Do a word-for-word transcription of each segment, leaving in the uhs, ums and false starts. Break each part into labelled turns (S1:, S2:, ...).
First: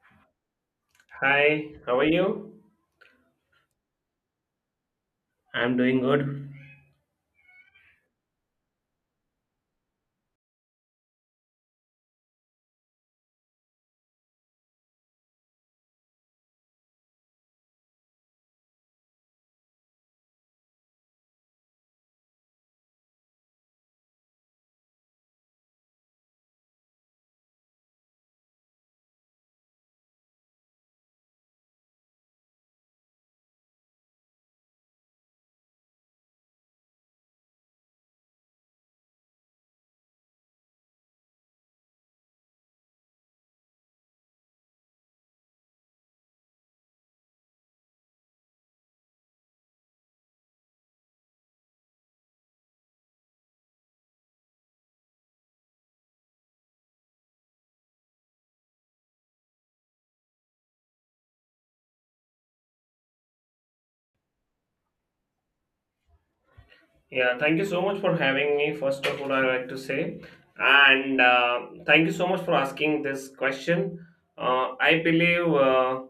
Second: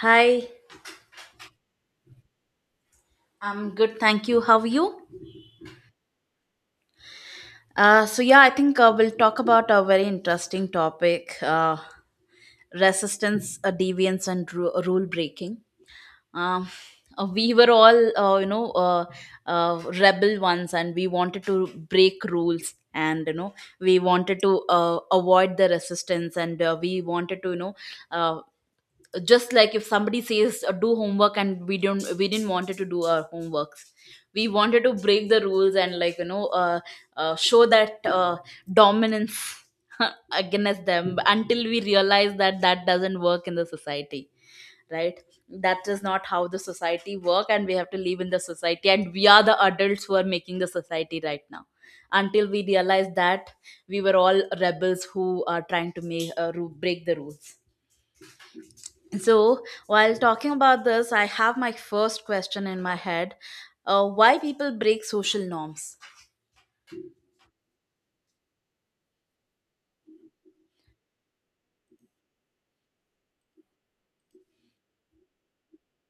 S1: Hi,
S2: Hi, how are you?
S1: I'm good, thank you. How are you?
S2: I'm doing good.
S1: Uh, so yeah, I think uh, we'll talk about a very interesting topic: uh, resistance, uh, deviance, and ru- rule breaking. Um, uh, we were all, uh, you know, uh, uh, rebel ones, and we wanted to break rules, and you know, we wanted to uh, avoid the resistance, and uh, we wanted to, you know, uh, just like if somebody says uh, do homework, and we don't we didn't wanted to do our homeworks. We wanted to break the rules, and like you know uh, uh, show that uh, dominance against them, until we realize that that doesn't work in the society, right? That is not how the society work, and we have to live in the society, and we are the adults who are making the society right now. Until we realize that, we were all rebels who are trying to make uh, ru- break the rules. So, while talking about this, I have my first question in my head. Uh, why people break social norms?
S2: Yeah, thank you so much for having me. First of all, I'd like to say, and uh, thank you so much for asking this question. Uh, I believe uh,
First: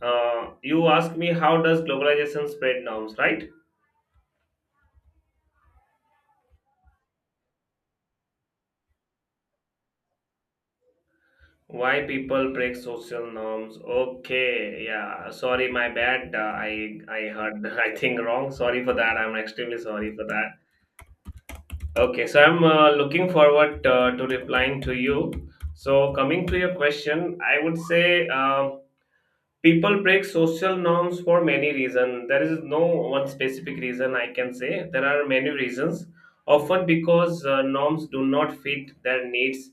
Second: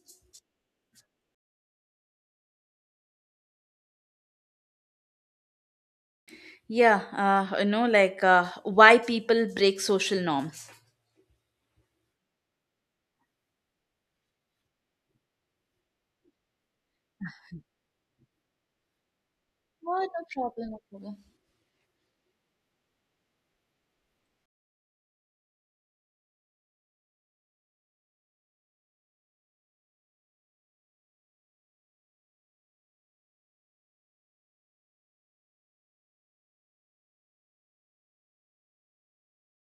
S2: uh, you asked me how does globalization spread norms, right?
S1: Yeah, uh, you know, like uh, why people break social norms?
S2: Why people break social norms? Okay, yeah. Sorry, my bad. Uh, I I heard I think wrong. Sorry for that. I'm extremely
S1: Oh,
S2: sorry
S1: no
S2: for that.
S1: problem, no problem.
S2: Okay, so I'm uh, looking forward uh, to replying to you. So, coming to your question, I would say um people break social norms for many reasons. There is no one specific reason I can say. There are many reasons, often because uh, norms do not fit their needs,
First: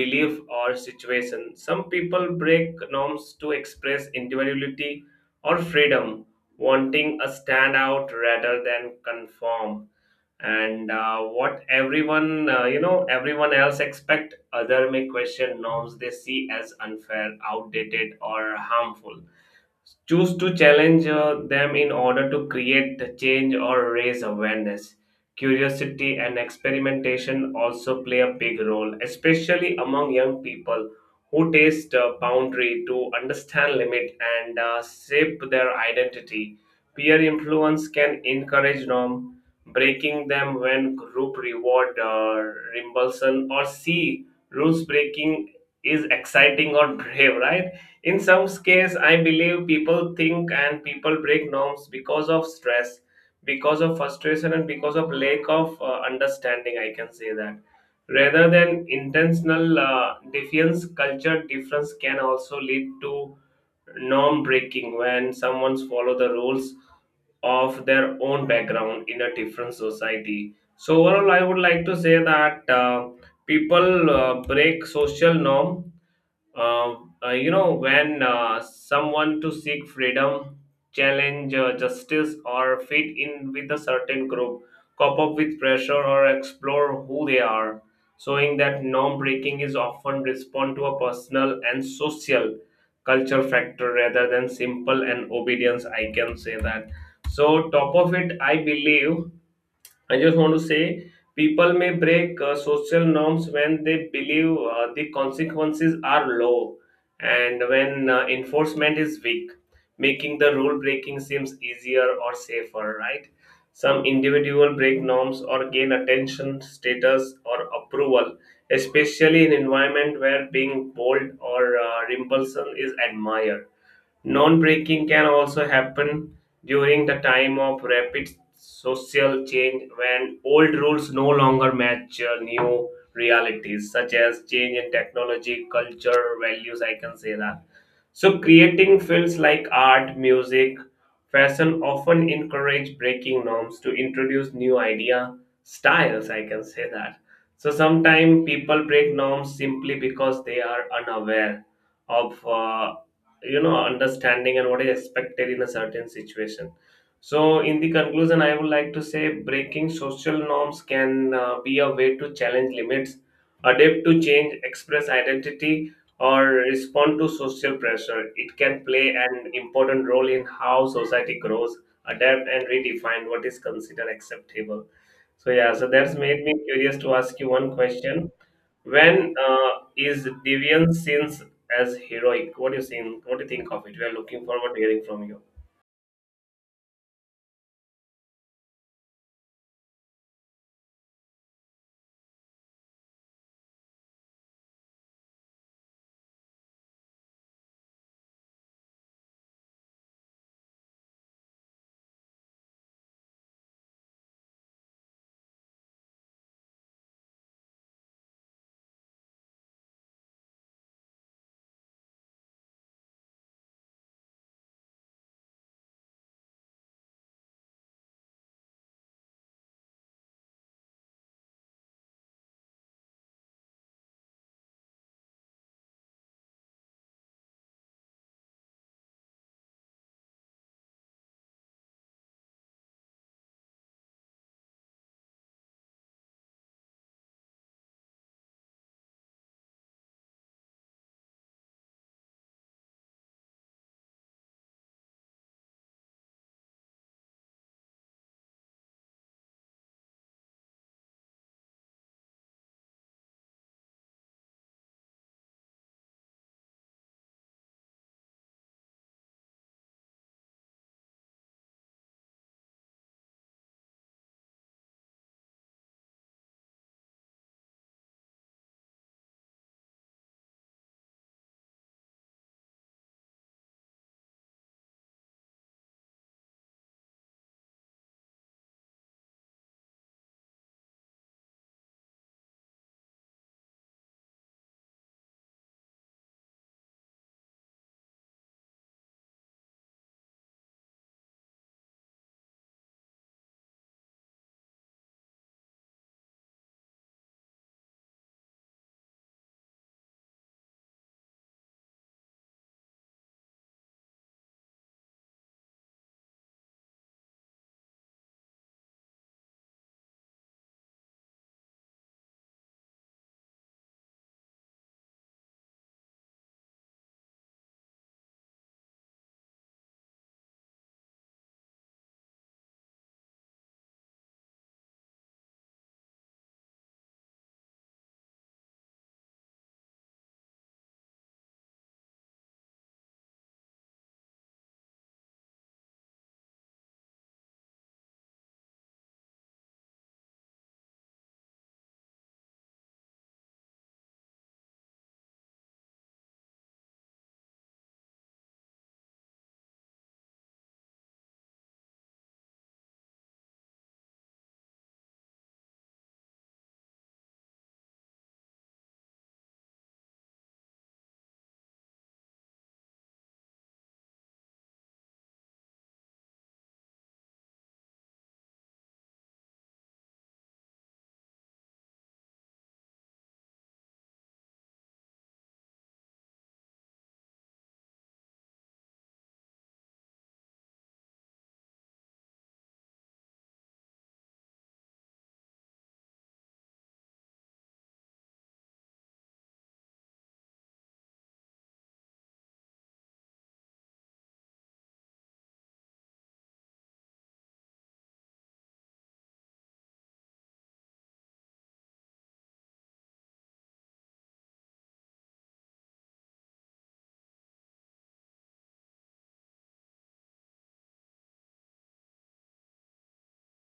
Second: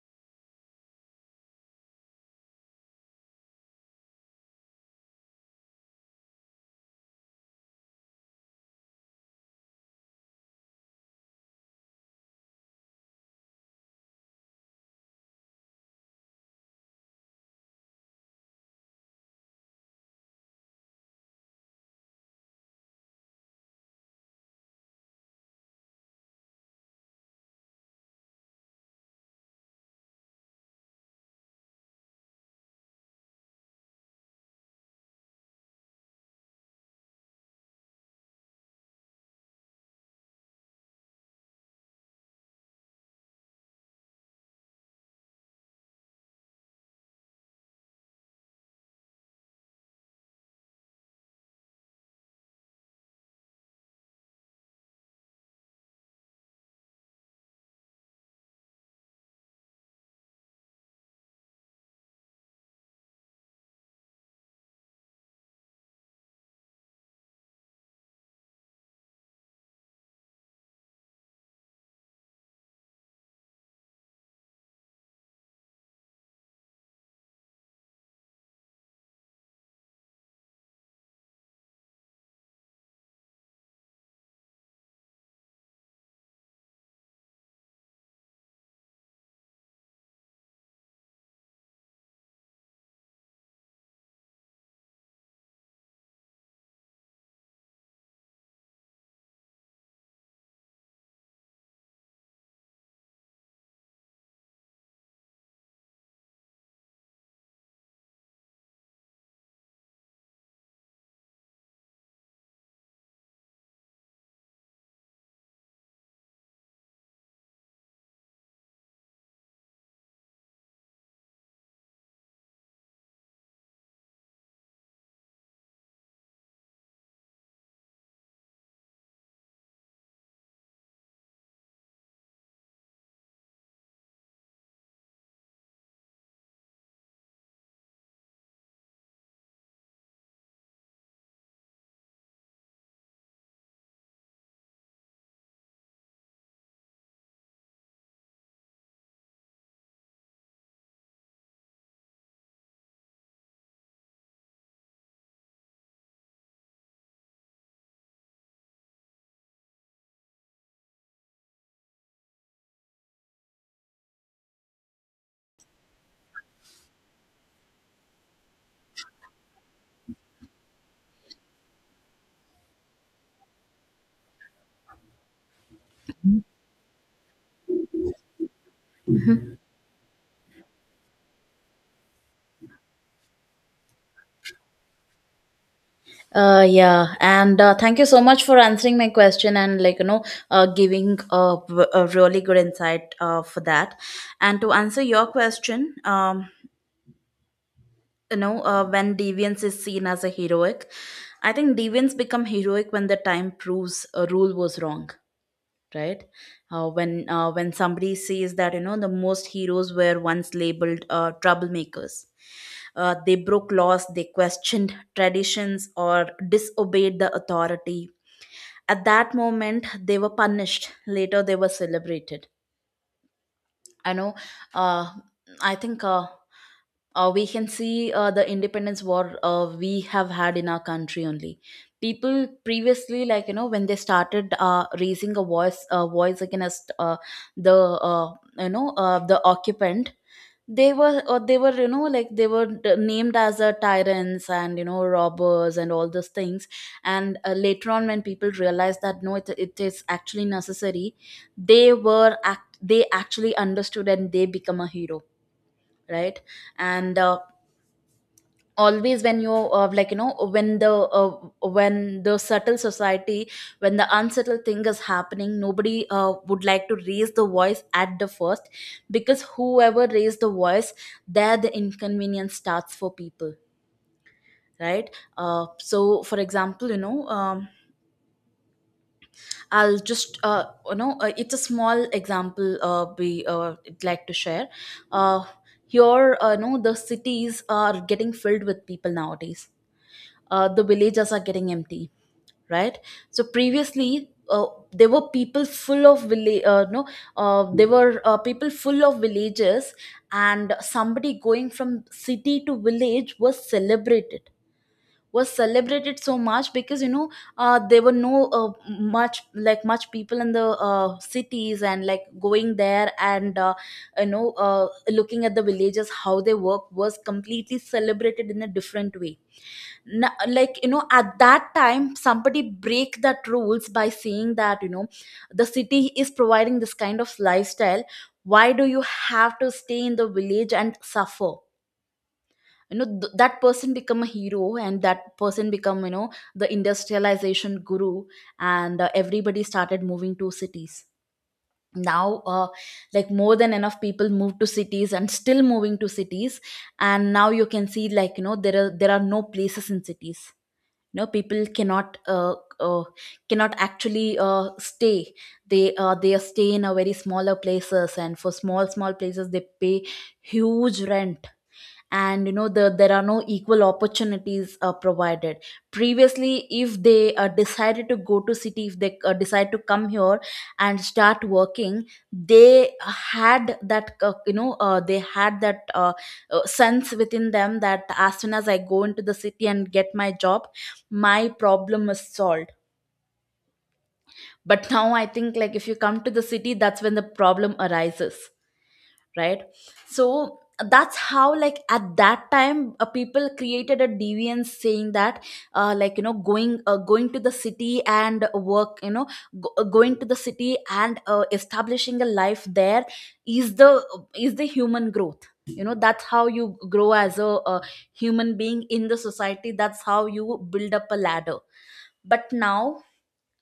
S2: belief, or situation. Some people break norms to express individuality or freedom, wanting a standout rather than conform, and uh, what everyone, uh, you know everyone else expect. Other may question norms they see as unfair, outdated, or harmful, choose to challenge uh, them in order to create the change or raise awareness. Curiosity and experimentation also play a big role, especially among young people who taste uh, boundary to understand limit and uh, shape their identity. Peer influence can encourage norm breaking them when group reward, uh, reimbursement, or see rules breaking is exciting or brave, right? In some cases, I believe people think and people break norms because of stress, because of frustration, and because of lack of uh, understanding, I can say that, rather than intentional uh, defiance. Culture difference can also lead to norm breaking when someone's follow the rules of their own background in a different society. So overall, I would like to say that uh, people uh, break social norm um, uh, you know, when uh, someone to seek freedom, challenge uh, justice, or fit in with a certain group, cope up with pressure, or explore who they are, showing that norm breaking is often respond to a personal and social culture factor rather than simple and obedience. I can say that. So, top of it, I believe I just want to say people may break uh, social norms when they believe uh, the consequences are low and when uh, enforcement is weak, making the rule breaking seems easier or safer, right? Some individual break norms or gain attention, status, or approval, especially in environment where being bold or uh, impulsive is admired. Non-breaking can also happen during the time of rapid social change when old rules no longer match uh, new realities, such as change in technology, culture, values. I can say that. So creating fields like art, music, fashion often encourage breaking norms to introduce new idea styles. I can say that. So sometimes people break norms simply because they are unaware of uh, you know understanding and what is expected in a certain situation. So in the conclusion, I would like to say breaking social norms can uh, be a way to challenge limits, adapt to change, express identity, or respond to social pressure. It can play an important role in how society grows, adapt, and redefine what is considered acceptable. So yeah, so that's made me curious to ask you one question. When uh, is deviance sins as heroic? What do you think? What do you think of it? We are looking forward to hearing from you.
S1: Uh, yeah, and uh, thank you so much for answering my question, and like you know, uh, giving a, a really good insight uh, for that. And to answer your question, um, you know, uh, when deviance is seen as a heroic, I think deviance become heroic when the time proves a rule was wrong, right? Uh, when uh, when somebody says that, you know, the most heroes were once labeled uh, troublemakers. Uh, they broke laws, they questioned traditions, or disobeyed the authority. At that moment they were punished, later they were celebrated. I know. Uh, I think uh, uh, We can see uh, the independence war uh, we have had in our country only. People previously, like you know, when they started uh, raising a voice uh, voice against uh, the uh, you know, uh, the occupant, they were uh, they were, you know, like they were d- named as uh, tyrants, and you know, robbers, and all those things. And uh, later on, when people realized that no, it, it is actually necessary, they were act they actually understood, and they become a hero, right? And uh, always when you uh, like you know, when the uh, when the subtle society, when the unsettled thing is happening, nobody uh, would like to raise the voice at the first, because whoever raised the voice, there the inconvenience starts for people, right? Uh, so for example, you know, um, I'll just uh, you know, uh, it's a small example, uh, we uh, would like to share. Uh, here uh, you know, the cities are getting filled with people nowadays, uh, the villages are getting empty, right? So previously, uh, there were people full of village uh, no uh, there were uh, people full of villages, and somebody going from city to village was celebrated, was celebrated so much, because you know, uh, there were no uh, much like much people in the uh, cities, and like going there and uh, you know uh, looking at the villages, how they work was completely celebrated in a different way. Na- like you know, at that time, somebody break that rules by saying that, you know, the city is providing this kind of lifestyle, why do you have to stay in the village and suffer? You know, th- that person become a hero, and that person become, you know, the industrialization guru, and uh, everybody started moving to cities. Now uh, like more than enough people move to cities, and still moving to cities, and now you can see, like you know, there are there are no places in cities. You know, people cannot uh, uh, cannot actually uh, stay. They uh, they stay in a very smaller places, and for small small places they pay huge rent. And you know, the, there are no equal opportunities uh, provided. Previously, if they uh, decided to go to city, if they uh, decide to come here and start working, they had that uh, you know uh, they had that uh, uh, sense within them, that as soon as I go into the city and get my job, my problem is solved. But now I think, like if you come to the city, that's when the problem arises, right? So that's how, like at that time, uh, people created a deviance, saying that uh, like you know, going uh, going to the city and work, you know, go- uh, going to the city and uh, establishing a life there is the is the human growth. You know, that's how you grow as a, uh, human being in the society, that's how you build up a ladder. But now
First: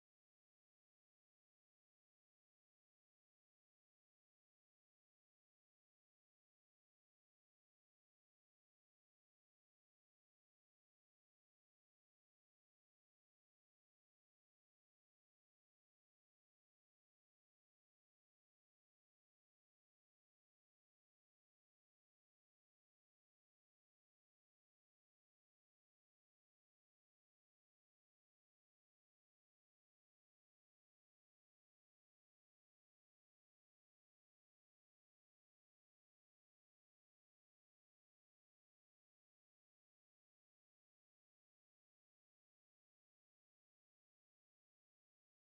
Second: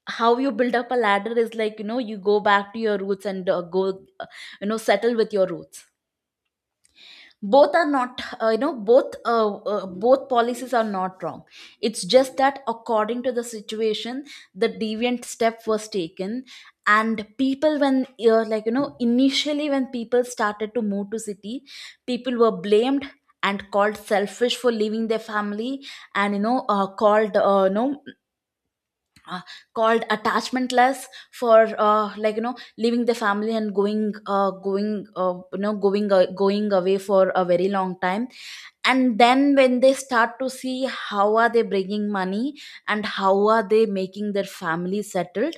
S1: how you build up a ladder is, like you know, you go back to your roots and uh, go uh, you know, settle with your roots. Both are not, uh, you know, both uh, uh, both policies are not wrong. It's just that according to the situation, the deviant step was taken. And people when uh, like you know, initially when people started to move to city, people were blamed and called selfish for leaving their family, and you know, uh, called uh, you know, uh, called attachmentless for uh, like you know, leaving the family and going uh, going uh, you know, going uh, going away for a very long time. And then when they start to see how are they bringing money, and how are they making their family settled,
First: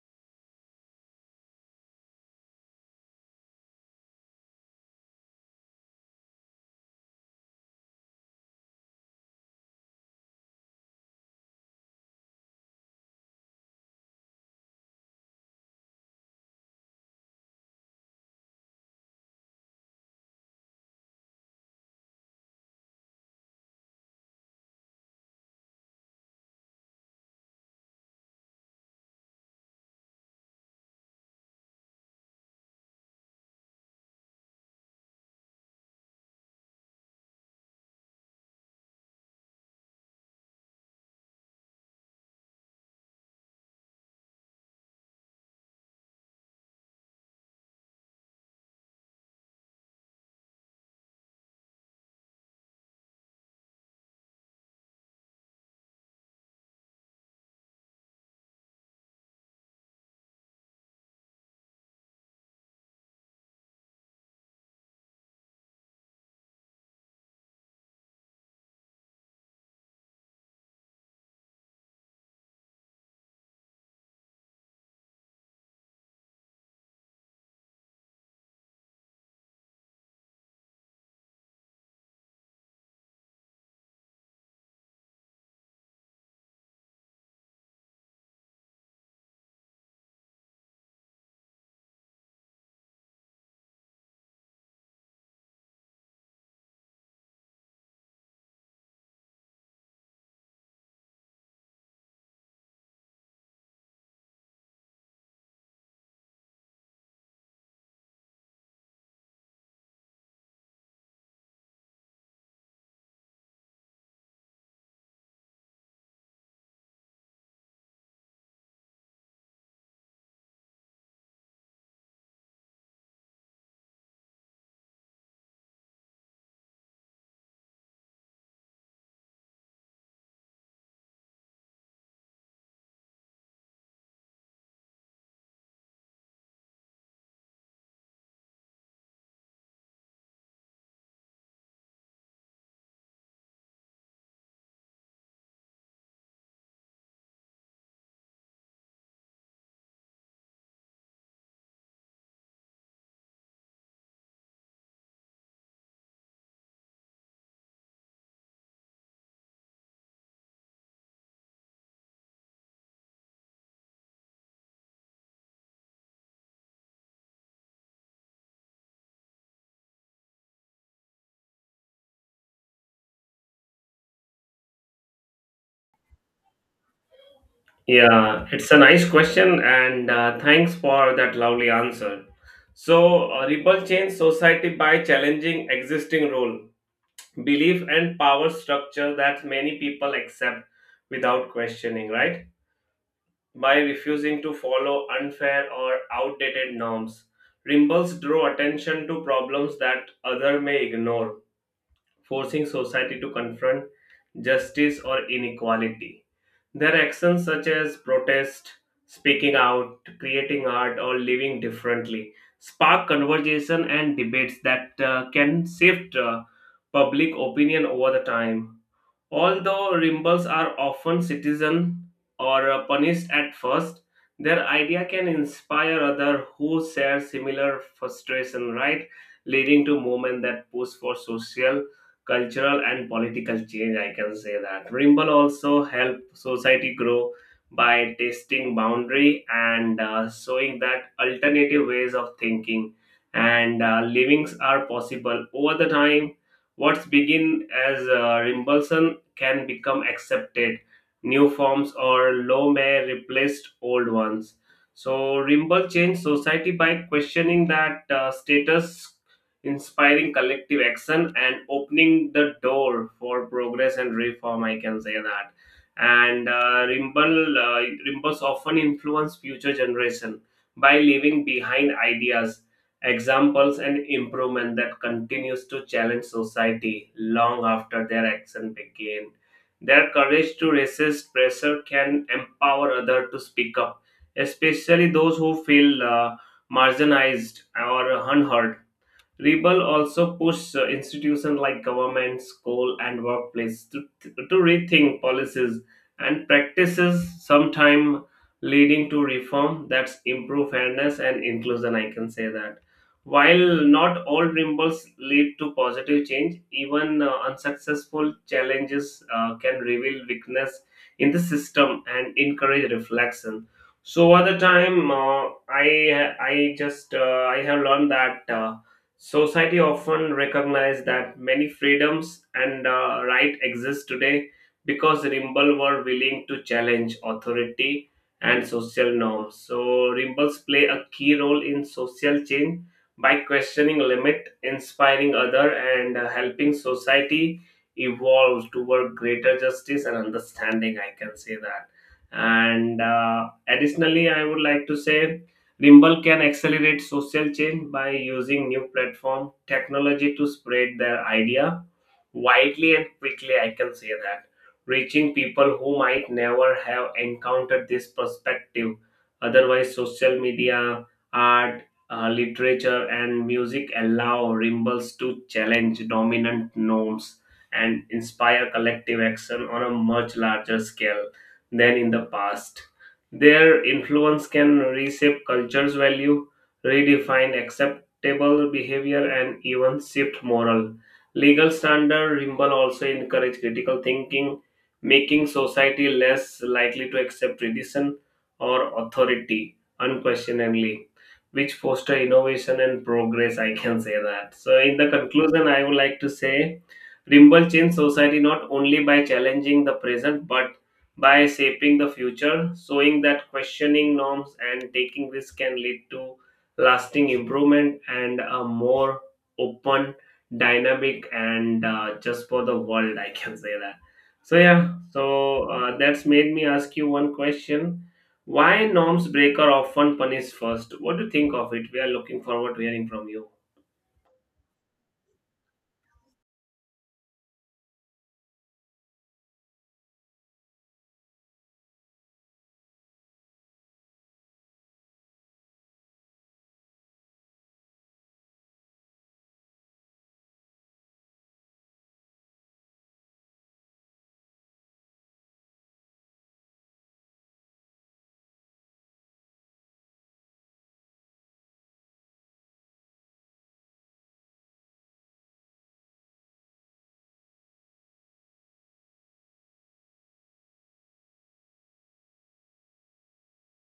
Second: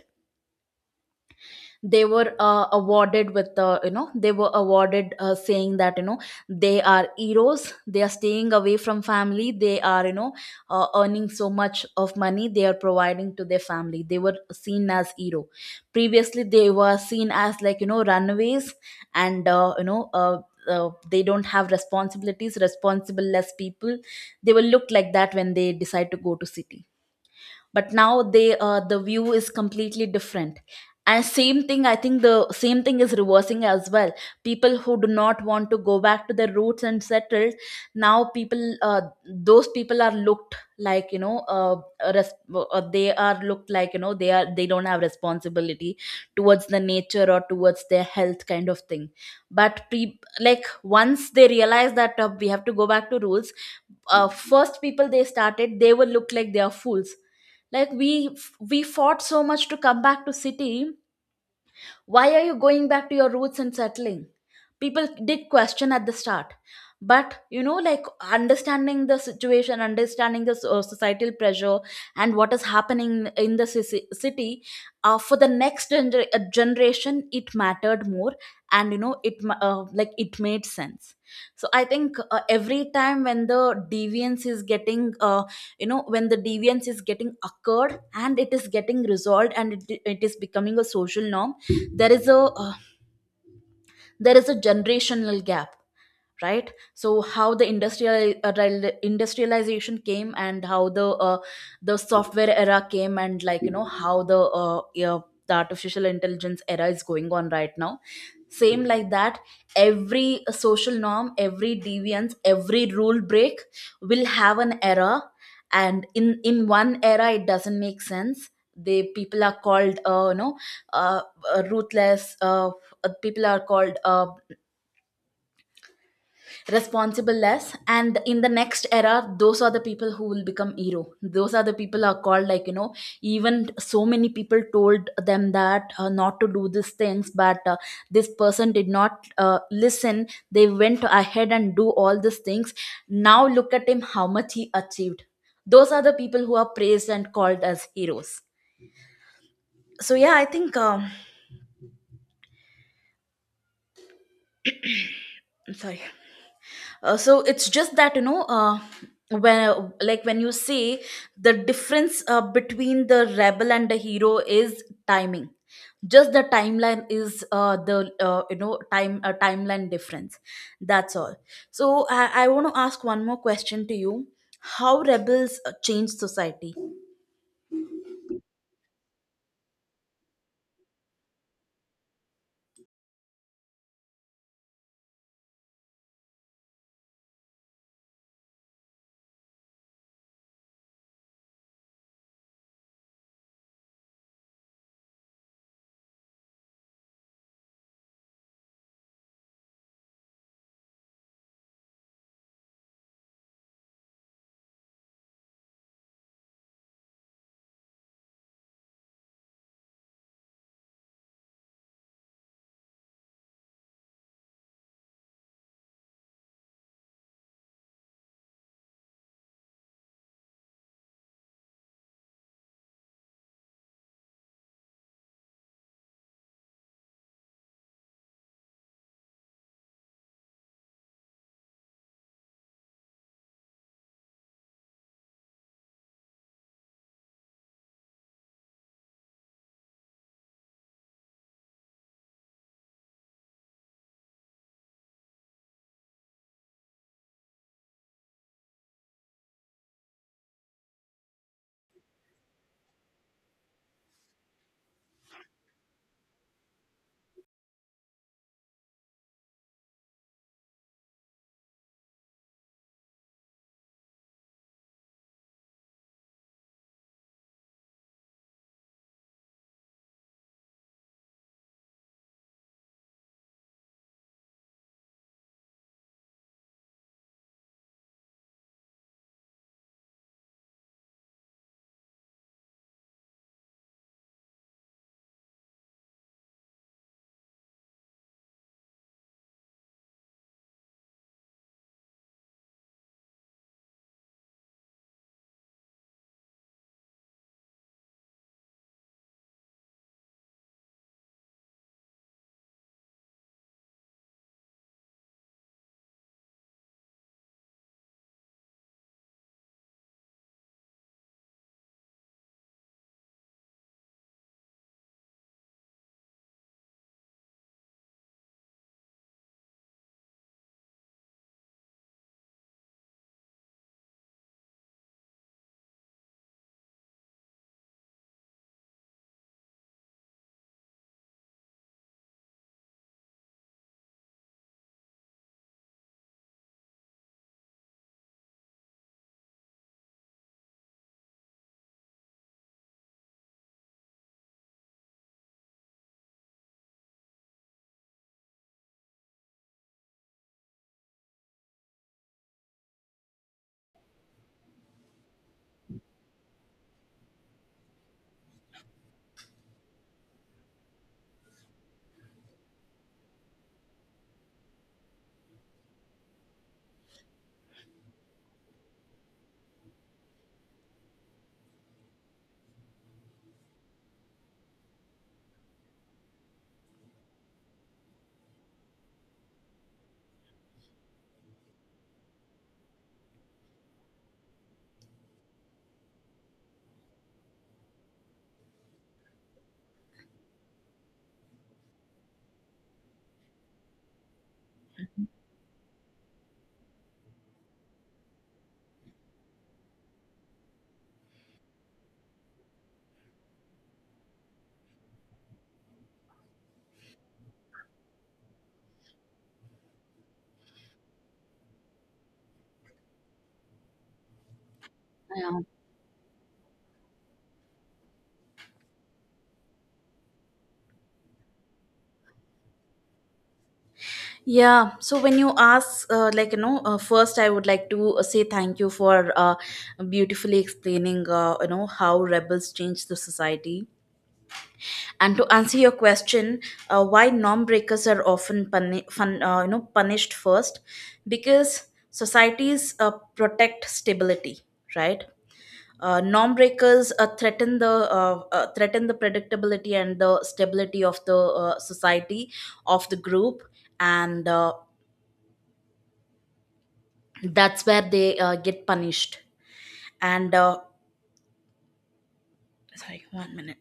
S1: they were uh, awarded with the, you know, they were awarded, uh, saying that you know, they are heroes, they are staying away from family, they are, you know, uh, earning so much of money, they are providing to their family. They were seen as hero. Previously they were seen as like, you know, runaways, and uh, you know uh, uh, they don't have responsibilities, responsible less people. They will look like that when they decide to go to city, but now they uh, the view is completely different. And same thing, I think the same thing is reversing as well. People who do not want to go back to their roots and settle, now people uh, those people are looked like you know, uh, res- uh, they are looked like, you know, they are, they don't have responsibility towards the nature or towards their health, kind of thing. But pre- like once they realize that uh, we have to go back to rules, uh, first people, they started, they will look like they are fools. Like, we we fought so much to come back to city, why are you going back to your roots and settling? People did question at the start. But, you know, like understanding the situation, understanding the so- societal pressure and what is happening in the ci- city, uh, for the next gener- uh, generation, it mattered more. And, you know, it ma- uh, like it made sense. So I think uh, every time when the deviance is getting uh, you know, when the deviance is getting occurred, and it is getting resolved, and it, it is becoming a social norm, there is a uh, there is a generational gap, right? So how the industrial uh, real- industrialization came, and how the uh, the software era came, and like you know, how the uh, yeah, the artificial intelligence era is going on right now. Same like that, every social norm, every deviance, every rule break will have an era. And in in one era it doesn't make sense, they people are called uh, you know uh, uh, ruthless, uh, uh, people are called uh, responsible less, and in the next era those are the people who will become hero. Those are the people are called, like you know, even so many people told them that uh, not to do these things, but uh, this person did not uh, listen, they went ahead and do all these things, now look at him, how much he achieved. Those are the people who are praised and called as heroes. So yeah, I think, um, I'm sorry. Uh, so it's just that, you know, uh, when like when you say, the difference uh, between the rebel and the hero is timing. Just the timeline is uh, the uh, you know, time uh, timeline difference, that's all. So i, I want to ask one more question to you. How rebels uh, change society?
S2: Yeah, it's a nice question, and uh, thanks for that lovely answer. So, uh, Ripple change society by challenging existing rule belief and power structure that many people accept without questioning, right? By refusing to follow unfair or outdated norms. Rimbals draw attention to problems that others may ignore, forcing society to confront justice or inequality. Their actions, such as protest, speaking out, creating art, or living differently, spark conversation and debates that uh, can shift uh, public opinion over the time. Although rebels are often citizen or uh, punished at first, their idea can inspire other who share similar frustration, right? Leading to movement that push for social, cultural, and political change. I can say that rebel also help society grow by testing boundary and uh, showing that alternative ways of thinking and uh, livings are possible over the time. What's begin as uh, rebellion can become accepted. New forms or law may replace old ones. So Rimbaud changed society by questioning that uh, status, inspiring collective action, and opening the door for progress and reform. I can say that. And uh, Rimbaud, uh, Rimbaud's often influenced future generation by leaving behind ideas, examples, and improvement that continues to challenge society long after their action begin. Their courage to resist pressure can empower others to speak up, especially those who feel uh, marginalized or unheard. Rebel also pushed uh, institutions like government, school, and workplace to, to rethink policies and practices, sometime leading to reform that's improve fairness and inclusion. I can say that. While not all rebels lead to positive change, even uh, unsuccessful challenges uh, can reveal weakness in the system and encourage reflection. So, over the time, uh, I I just uh, I have learned that. Uh, Society often recognizes that many freedoms and uh, rights exist today because Rimble were willing to challenge authority and social norms. So Rimbles play a key role in social change by questioning limit, inspiring other, and uh, helping society evolve toward greater justice and understanding. I can say that. And uh, additionally, I would like to say Rimble can accelerate social change by using new platform technology to spread their idea widely and quickly, I can say that, reaching people who might never have encountered this perspective. Otherwise, social media, art, uh, literature, and music allow rebels to challenge dominant norms and inspire collective action on a much larger scale than in the past. Their influence can reshape culture's value, redefine acceptable behavior, and even shift moral legal standard. Rimble also encourage critical thinking, making society less likely to accept tradition or authority unquestioningly, which foster innovation and progress. I can say that. So, in the conclusion, I would like to say Rimble changed society not only by challenging the present but by shaping the future, showing that questioning norms and taking risks can lead to lasting improvement and a more open, dynamic, and uh, just for the world. I can say that. So yeah,
S1: Yeah.
S2: so uh, that's made me ask you one question. Why norms breaker often punished first? What do you think of it? We are looking forward to hearing from you.
S1: Yeah, so when you ask, uh, like, you know, uh, first I would like to uh, say thank you for uh, beautifully explaining, uh, you know, how rebels change the society. And to answer your question, uh, why norm breakers are often puni- fun, uh, you know, punished first, because societies uh, protect stability, right? Uh, norm breakers uh, threaten the uh, uh, threaten the predictability and the stability of the uh, society of the group, and uh, that's where they uh, get punished. And uh, Sorry, one minute.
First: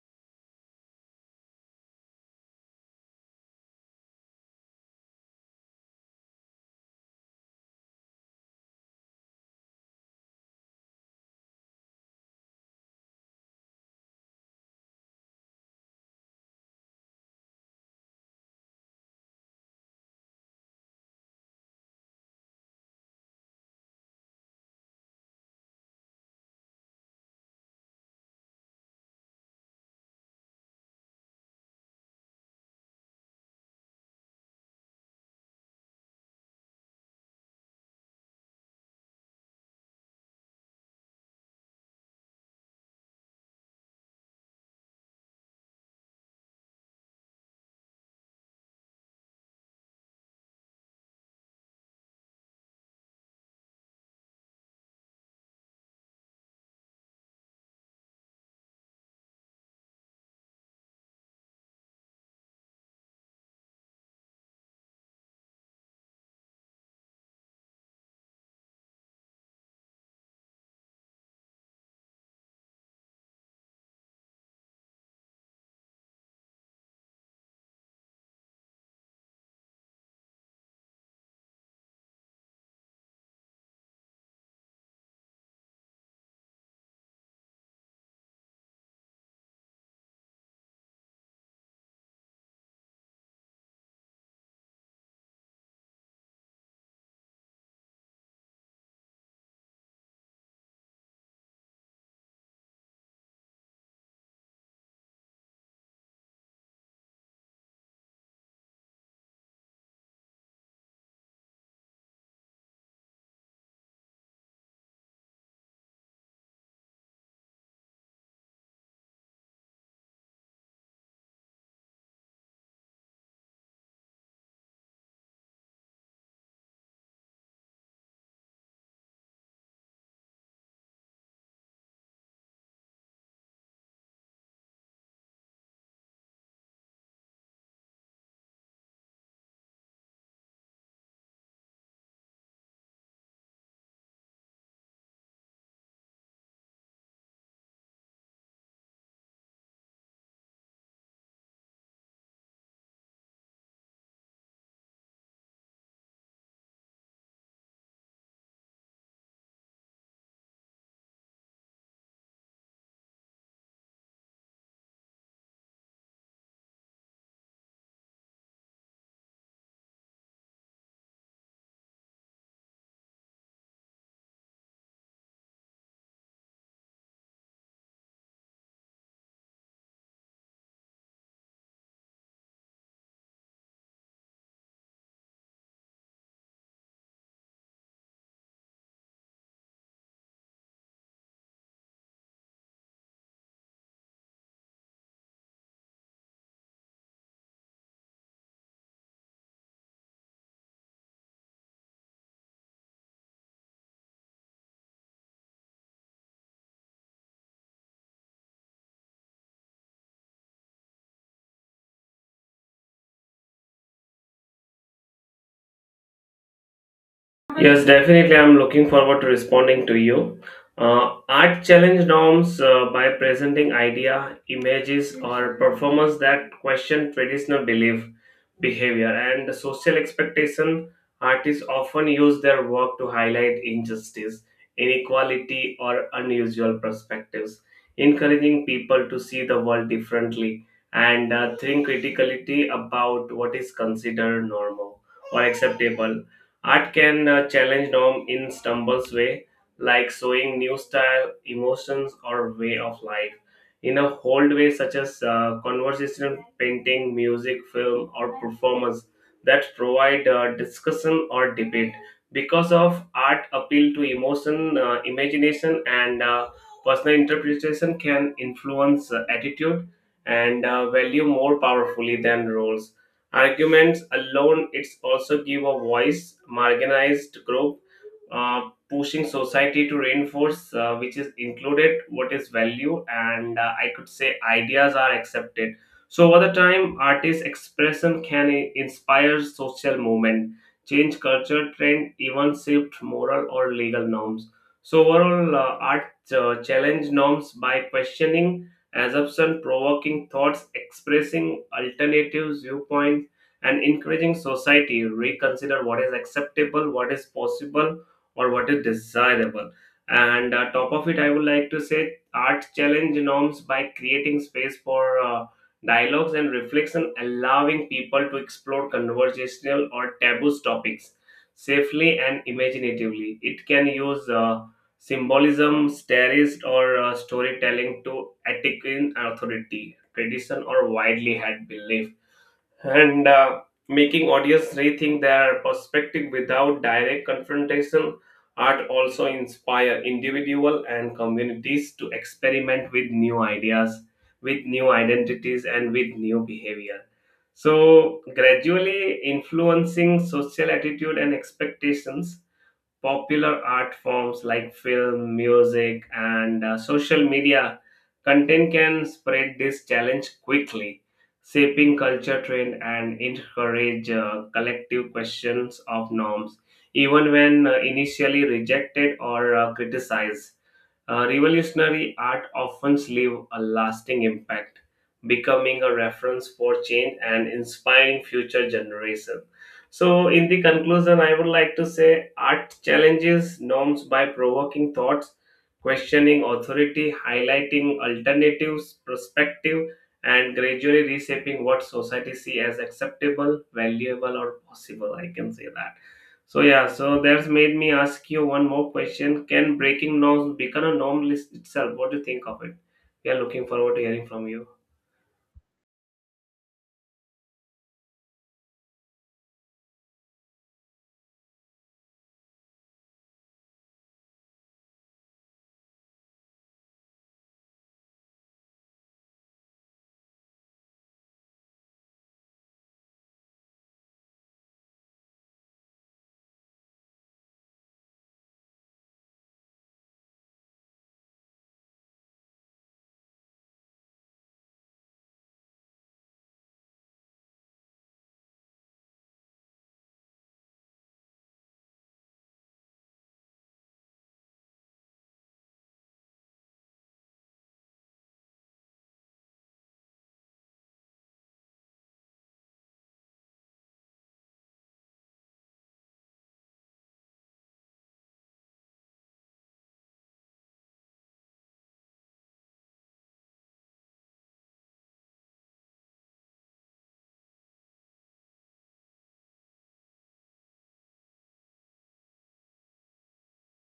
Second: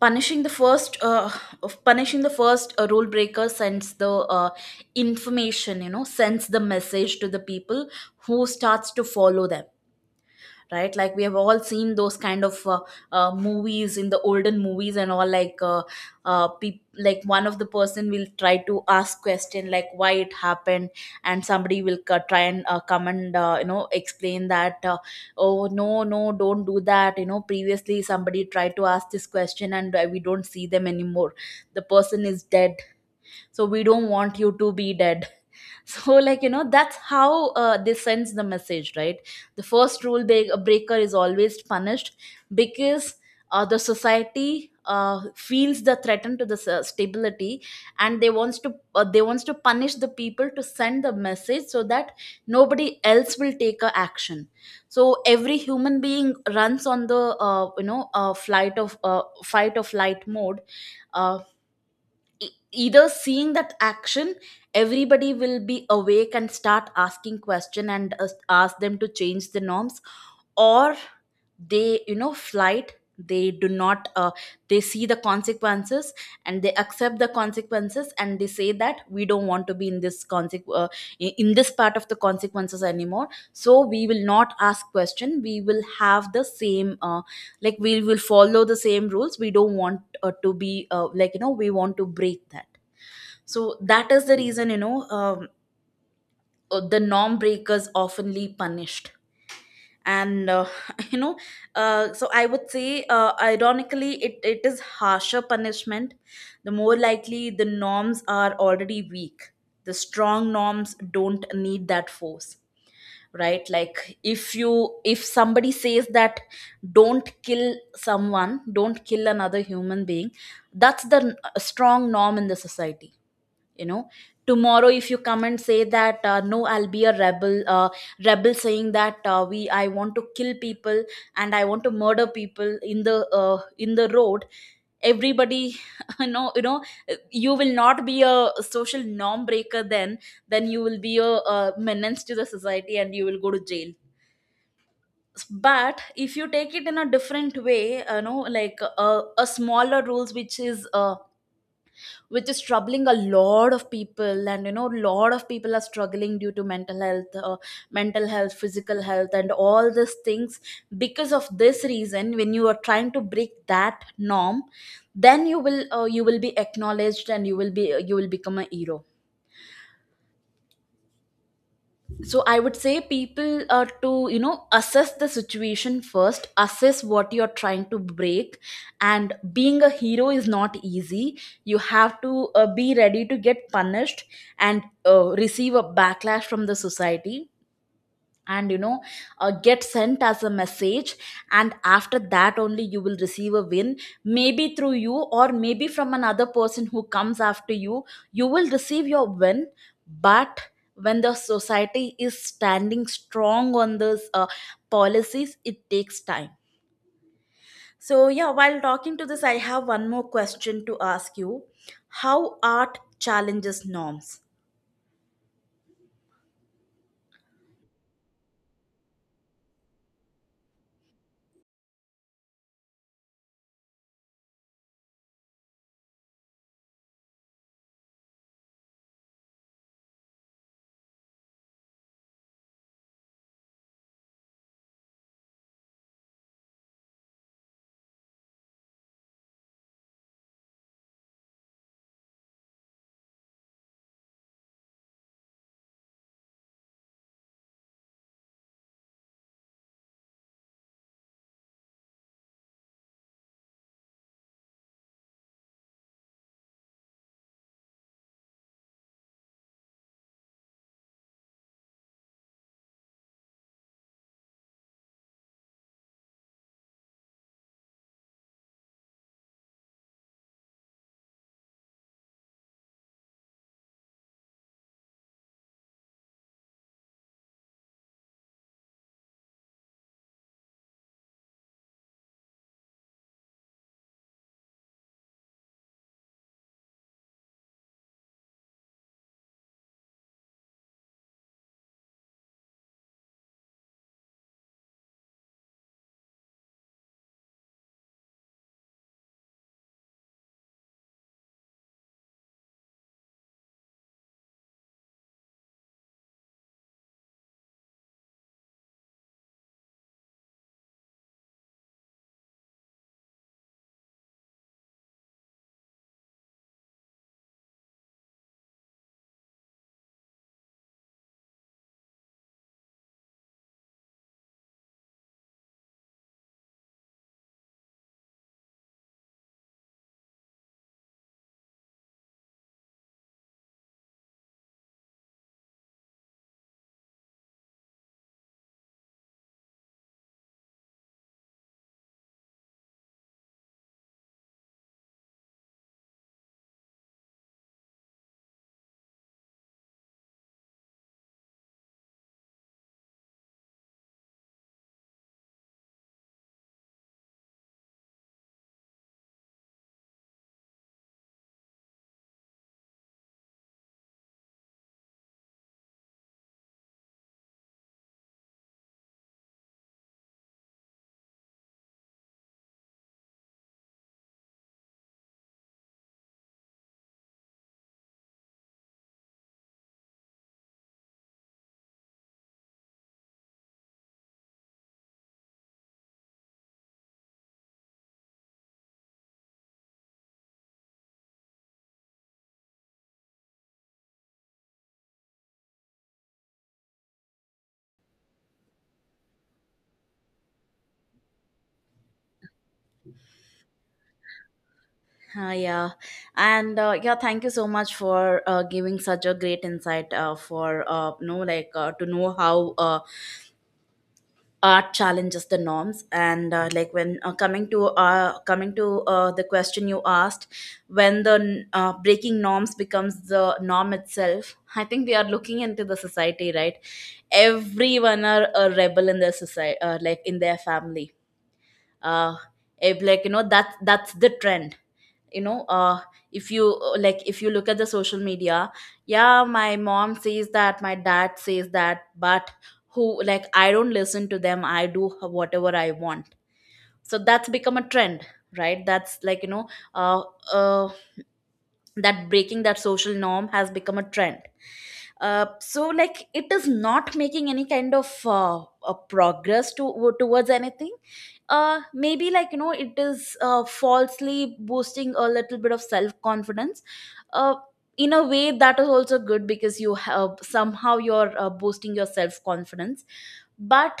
S1: punishing the first uh, of Punishing the first uh, rule breaker sends the uh, information you know sends the message to the people who starts to follow them, right? Like we have all seen those kind of uh, uh, movies, in the olden movies and all, like uh, uh, peop like one of the person will try to ask question, like why it happened, and somebody will c- try and uh, come and, uh, you know explain that, uh, oh, no, no, don't do that, you know, previously somebody tried to ask this question and uh, we don't see them anymore, the person is dead, so we don't want you to be dead. So, like, you know, that's how uh, they sends the message, right? The first rule break- breaker is always punished, because uh, the society uh, feels the threat to the s- stability, and they wants to uh, they wants to punish the people to send the message, so that nobody else will take a action. So every human being runs on the uh, you know uh, flight of, uh, fight or flight mode. uh, e- Either seeing that action, everybody will be awake and start asking question and us- ask them to change the norms, or they, you know, flight. They do not uh, they see the consequences and they accept the consequences, and they say that we don't want to be in this consequ- uh, i- in this part of the consequences anymore, so we will not ask question, we will have the same, uh, like we will follow the same rules, we don't want uh, to be uh, like, you know, we want to break that. So that is the reason, you know, um, uh, the norm breakers oftenly punished. And uh, you know, uh, so I would say, uh, ironically, it, it is harsher punishment the more likely the norms are already weak. The strong norms don't need that force, right? Like if you, if somebody says that don't kill someone, don't kill another human being, that's the n- strong norm in the society, you know. Tomorrow if you come and say that, uh, no, I'll be a rebel, uh, rebel saying that, uh, we I want to kill people and I want to murder people in the uh, in the road, everybody, you know, you know, you will not be a social norm breaker then then you will be a, a menace to the society, and you will go to jail. But if you take it in a different way, you know, like uh, a smaller rules, which is uh, which is troubling a lot of people, and you know, a lot of people are struggling due to mental health, uh, mental health, physical health, and all these things. Because of this reason, when you are trying to break that norm, then you will uh, you will be acknowledged, and you will be, you will become a hero. So I would say people, uh, to, you know, assess the situation first, assess what you're trying to break. And being a hero is not easy, you have to uh, be ready to get punished, and uh, receive a backlash from the society, and you know, uh, get sent as a message, and after that only you will receive a win. Maybe through you, or maybe from another person who comes after you, you will receive your win. But when the society is standing strong on those uh, policies, it takes time. So yeah, while talking to this, I have one more question to ask you. How art challenges norms?
S2: Yes, definitely, I'm looking forward to responding to you. Uh, art challenge norms uh, by presenting idea, images, or performance that question traditional belief, behavior, and social expectation. Artists often use their work to highlight injustice, inequality, or unusual perspectives, encouraging people to see the world differently and uh, think critically about what is considered normal or acceptable. Art can uh, challenge norm in stumbles way, like showing new style, emotions, or way of life in a hold way, such as uh, conversation, painting, music, film, or performance that provide uh, discussion or debate. Because of art appeal to emotion, uh, imagination, and uh, personal interpretation can influence uh, attitude and uh, value more powerfully than roles arguments alone. It's also give a voice marginalized group, uh, pushing society to reinforce uh, which is included, what is value, and uh, I could say ideas are accepted. So over the time, artist expression can i- inspire social movement, change culture trend, even shift moral or legal norms. So overall, uh, art uh, challenge norms by questioning assumption, provoking thoughts, expressing alternatives viewpoints, and encouraging society reconsider what is acceptable, what is possible, or what is desirable. And uh, top of it, I would like to say art challenge norms by creating space for uh, dialogues and reflection, allowing people to explore conversational or taboo topics safely and imaginatively. It can use uh, symbolism, stories, or uh, storytelling to attack in authority, tradition, or widely held belief, and uh, making audience rethink their perspective without direct confrontation. Art also inspire individual and communities to experiment with new ideas, with new identities, and with new behavior, so gradually influencing social attitude and expectations. Popular art forms like film, music, and uh, social media content can spread this challenge quickly, shaping culture trend and encourage uh, collective questions of norms, even when uh, initially rejected or uh, criticized. Uh, revolutionary art often leaves a lasting impact, becoming a reference for change and inspiring future generations. So, in the conclusion, I would like to say art challenges norms by provoking thoughts, questioning authority, highlighting alternatives, perspective, and gradually reshaping what society sees as acceptable, valuable, or possible. I can say that. So yeah, so that's made me ask you one more question. Can breaking norms become a norm list itself? What do you think of it? We are looking forward to hearing from you.
S1: Uh, yeah, and uh, yeah, thank you so much for uh, giving such a great insight, uh, for uh, you know, like uh, to know how uh, art challenges the norms. And uh, like, when uh, coming to uh, coming to uh, the question you asked, when the uh, breaking norms becomes the norm itself. I think we are looking into the society, right? Everyone are a rebel in their society, uh, like in their family. Uh, if, like, you know that that's the trend, you know. Uh if you uh, like, if you look at the social media, yeah, my mom says that, my dad says that, but who, like, I don't listen to them, I do whatever I want. So that's become a trend, right? That's like, you know, uh, uh that breaking that social norm has become a trend. Uh, so, like, it is not making any kind of uh, a progress to towards anything. Uh maybe, like, you know, it is uh, falsely boosting a little bit of self confidence, uh in a way that is also good, because you have somehow you're uh, boosting your self confidence. But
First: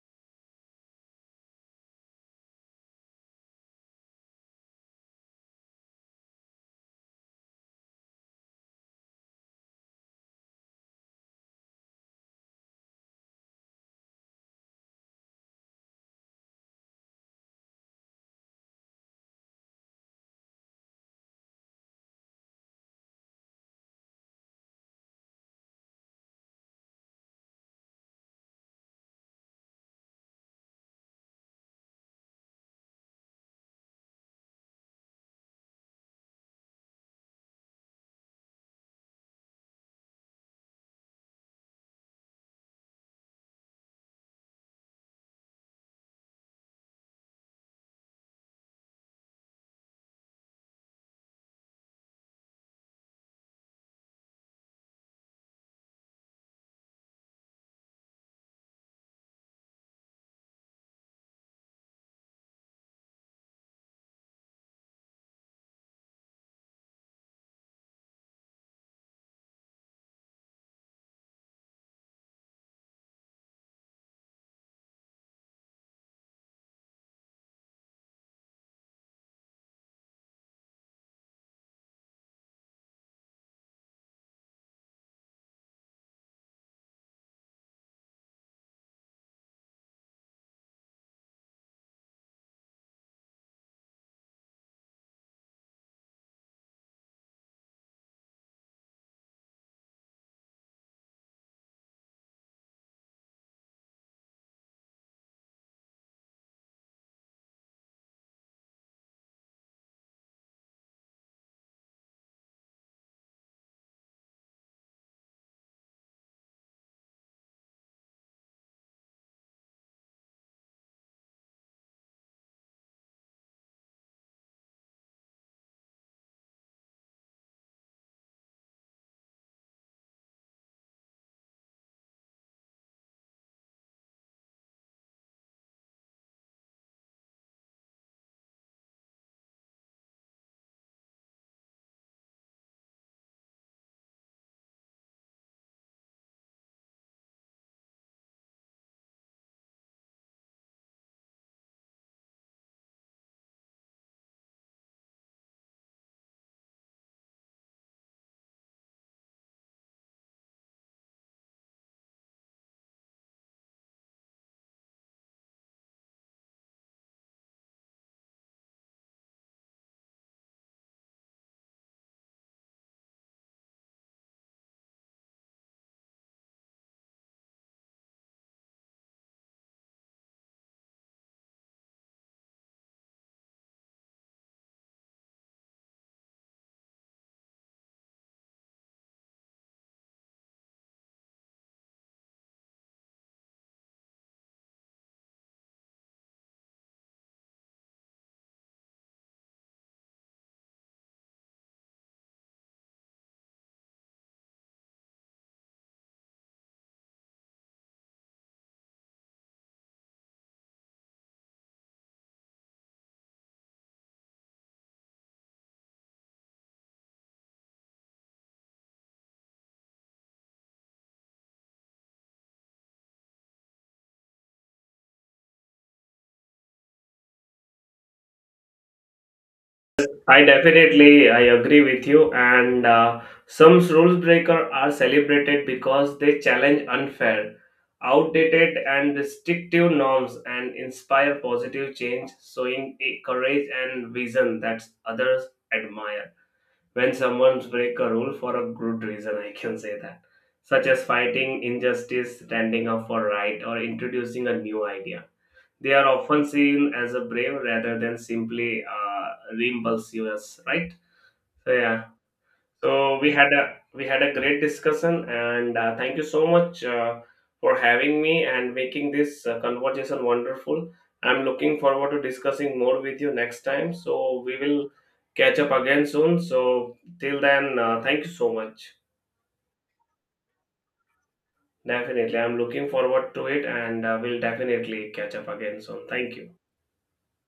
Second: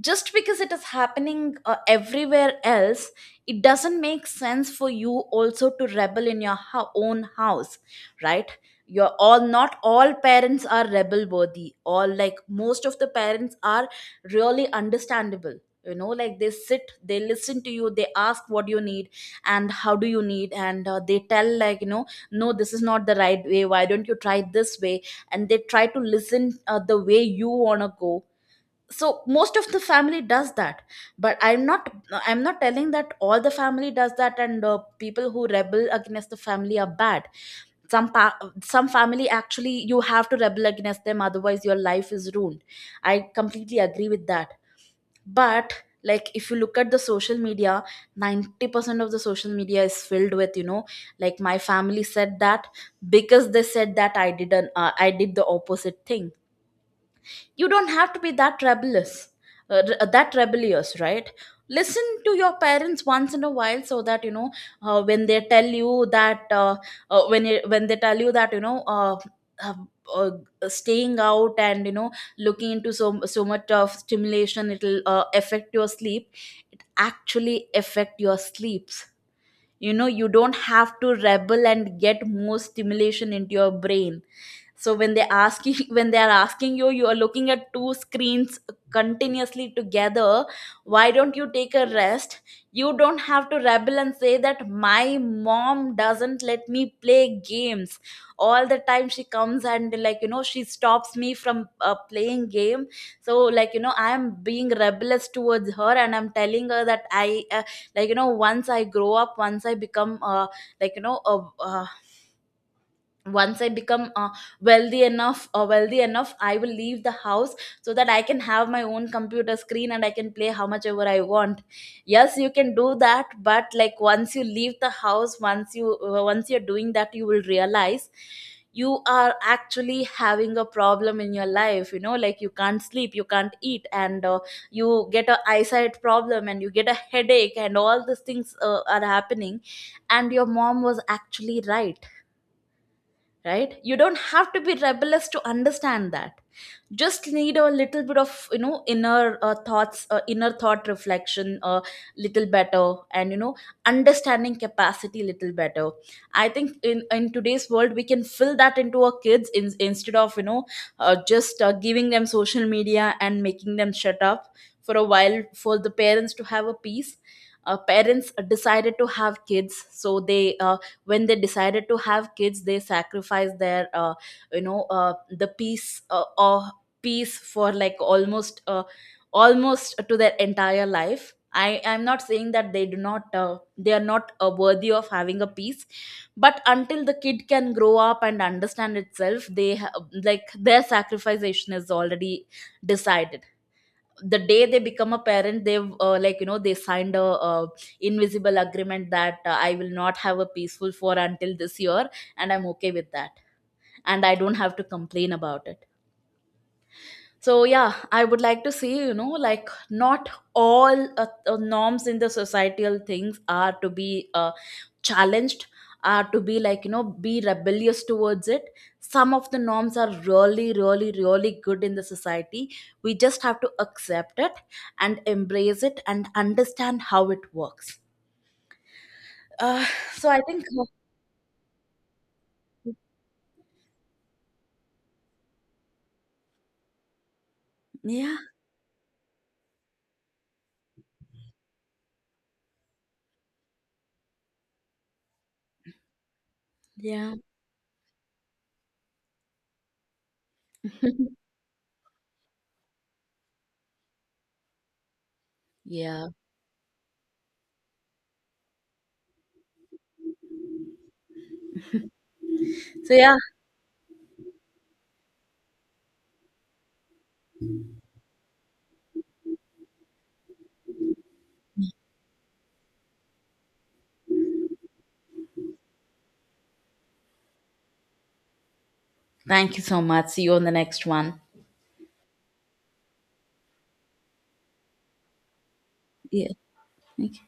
S1: just because it is happening uh, everywhere else, it doesn't make sense for you also to rebel in your ho- own house, right? You're all not all parents are rebel worthy, all, like, most of the parents are really understandable, you know, like, they sit, they listen to you, they ask what you need and how do you need, and uh, they tell, like, you know, no, this is not the right way, why don't you try this way, and they try to listen uh, the way you want to go. So most of the family does that. But I'm not, I'm not telling that all the family does that, and uh, people who rebel against the family are bad. some pa- some family, actually, you have to rebel against them, otherwise your life is ruined. I completely agree with that. But, like, if you look at the social media, ninety percent of the social media is filled with, you know, like, my family said that, because they said that, i did an uh, I did the opposite thing. You don't have to be that rebellious, uh, r- that rebellious, right? Listen to your parents once in a while, so that you know, uh, when they tell you that, uh, uh, when you, when they tell you that, you know, uh, uh, uh, staying out and, you know, looking into so so much of stimulation, it'll uh, affect your sleep. It actually affect your sleeps, you know. You don't have to rebel and get more stimulation into your brain. So when they ask you, when they are asking you, you are looking at two screens continuously together, why don't you take a rest? You don't have to rebel and say that, my mom doesn't let me play games all the time, she comes and, like, you know, she stops me from uh, playing game. So, like, you know, I am being rebellious towards her, and I'm telling her that, I uh, like, you know, once I grow up, once I become uh, like, you know, a, a once I become uh, wealthy enough, or wealthy enough, I will leave the house, so that I can have my own computer screen and I can play how much ever I want. Yes, you can do that, but like, once you leave the house, once you uh, once you're doing that, you will realize you are actually having a problem in your life, you know, like, you can't sleep, you can't eat, and uh, you get a eyesight problem, and you get a headache, and all these things uh, are happening, and your mom was actually right, right? You don't have to be rebellious to understand that. Just need a little bit of, you know, inner uh, thoughts uh, inner thought reflection a little better, and, you know, understanding capacity a little better. I think, in in today's world we can fill that into our kids, in, instead of, you know, uh, just uh, giving them social media and making them shut up for a while for the parents to have a peace. Uh, parents decided to have kids, so they uh, when they decided to have kids, they sacrificed their uh, you know uh, the peace, uh, or peace for like almost uh, almost to their entire life. I am not saying that they do not uh, they are not uh, worthy of having a peace, but until the kid can grow up and understand itself, they ha- like, their sacrifice is already decided the day they become a parent. They've uh, like, you know, they signed a, uh invisible agreement that, uh, I will not have a peaceful for until this year, and I'm okay with that, and I don't have to complain about it. So yeah, I would like to see, you know, like, not all uh, uh, norms in the societal things are to be uh, challenged, uh, to be, like, you know, be rebellious towards it. Some of the norms are really really really good in the society, we just have to accept it and embrace it and understand how it works. uh, so I
S2: I
S1: think.
S2: definitely I agree with you. And uh, some rules breaker are celebrated because they challenge unfair,
S1: Yeah.
S2: outdated, and restrictive norms and inspire positive change, showing a courage and vision that others admire. When
S1: Yeah.
S2: someone breaks a rule for a good reason, I can say that, such as fighting injustice, standing up for right, or introducing a new idea, they are
S1: Yeah.
S2: often seen as a brave rather than simply uh, impulsive, right? So yeah,
S1: So
S2: so we
S1: yeah,
S2: had a we had a great discussion, and uh, thank you so much uh, for having me and making this uh, conversation wonderful. I'm looking forward to discussing more with you next time. So we will catch up again soon. So till then, uh, thank you so much.
S1: thank you so much, see you on the next one.
S2: Definitely, I'm looking forward to it, and uh, we'll definitely catch up again soon. Thank
S1: Yeah.
S2: you.
S1: Thank you.